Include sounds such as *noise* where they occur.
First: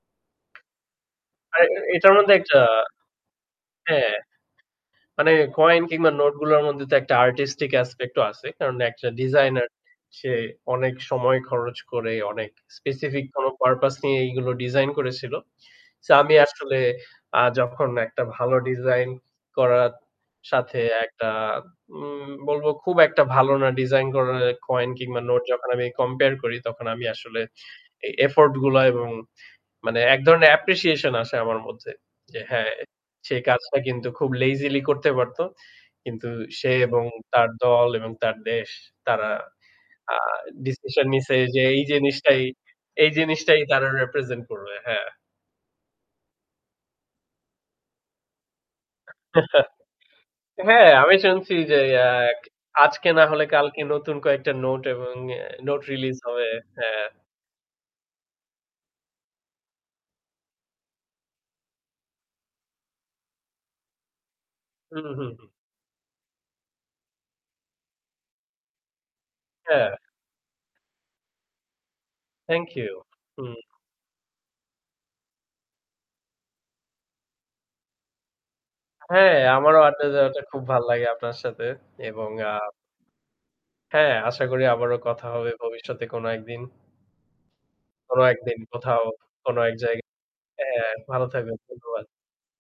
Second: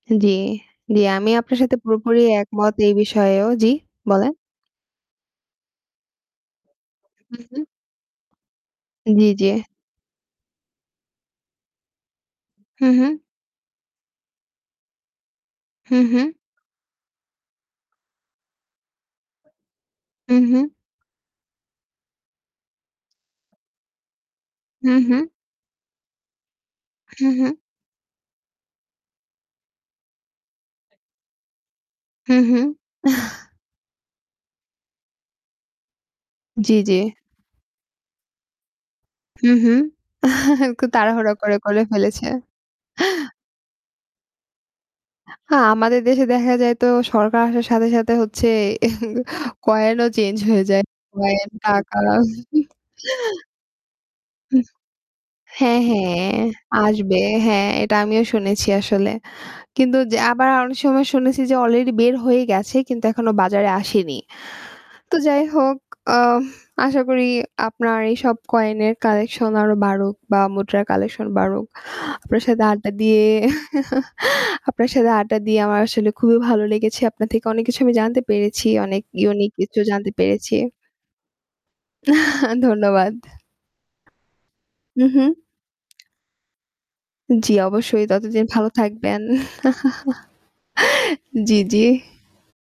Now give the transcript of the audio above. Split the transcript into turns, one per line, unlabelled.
জ্বী, জ্বী। আমি আপনার
আর এ
সাথে
এটার
পুরোপুরি
মধ্যে একটা
একমত এই বিষয়েও। জি
হ্যাঁ।
বলেন।
মানে কয়েন কিংবা নোট গুলোর মধ্যে তো একটা
হু, হু।
আর্টিস্টিক অ্যাসপেক্ট ও আছে। কারণ একটা
জ্বী, জ্বী।
ডিজাইনের সে অনেক সময় খরচ করে অনেক
হু, হু।
স্পেসিফিক কোনো পারপাস নিয়ে এগুলো ডিজাইন করেছিল।
হু,
সো
হু।
আমি আসলে আ যখন একটা ভালো ডিজাইন করার
হু, হু।
সাথে একটা উম বলবো খুব একটা ভালো না ডিজাইন করা কয়েন
হু,
কিংবা
হু।
নোট যখন আমি কম্পেয়ার করি তখন আমি
হু,
আসলে
হু।
এই এফোর্ট গুলা এবং মানে এক ধরনের অ্যাপ্রিসিয়েশন আসে আমার মধ্যে
হু,
যে
হু।
হ্যাঁ, সে
*chuckles*
কাজটা কিন্তু খুব লেজিলি করতে পারত। কিন্তু সে
জ্বী, জ্বী।
এবং তার দল এবং তার দেশ তারা
হুম, হুম।
আ
*chuckles* একটু
ডিসিশন
তাড়াহুড়া
নিয়েছে
করে,
যে
করে
এই
ফেলেছে।
জিনিসটাই এই জিনিসটাই তারা রিপ্রেজেন্ট করবে। হ্যাঁ।
আ আমাদের দেশে দেখা যায় তো সরকার আসার সাথে, সাথে হচ্ছে
*chuckles*
কয়েন ও চেঞ্জ হয়ে যায়।
হ্যাঁ, আমি
কয়েন
শুনছি এ যে
টাকা।
আজকে না হলে
*chuckles*
কালকে নতুন কয়েকটা
হুম।
নোট এবং এ নোট
হ্যাঁ,
রিলিজ
হ্যাঁ
হবে। হ্যাঁ।
আসবে হ্যাঁ, এটা আমিও শুনেছি আসলে। কিন্তু আবার অনেক সময় শুনেছি যে আলরেডি বের হয়ে গেছে কিন্তু এখনো বাজারে আসেনি।
হুম,
তো
হুম,
যাই
হুম।
হোক আহ আশা করি আপনার এইসব কয়েন এর কালেকশন আরো
হ্যাঁ।
বাড়ুক বা মুদ্রার কালেকশন বাড়ুক। আপনার সাথে
থ্যাংক
আড্ডা
ইউ।
দিয়ে
হুম।
*chuckles* আপনার সাথে আড্ডা দিয়ে আমার আসলে খুবই ভালো লেগেছে। আপনার থেকে অনেক কিছু আমি জানতে পেরেছি, অনেক
হ্যাঁ,
ইউনিক কিছু
আমারও আড্ডা
জানতে
দেওয়াটা
পেরেছি।
খুব ভাল লাগে আপনার সাথে এবং আ
*chuckles* ধন্যবাদ।
হ্যাঁ, আশা করি আবারো
হু,
কথা
হু।
হবে ভবিষ্যতে কোনো একদিন।
জ্বী, অবশ্যই,
কোনো
ততদিন
একদিন,
ভালো
কোথাও,
থাকবেন।
কোন এক জায়গায় হ্যাঁ
*chuckles*
ভালো থাকবেন।
জ্বী, জ্বী।
ধন্যবাদ।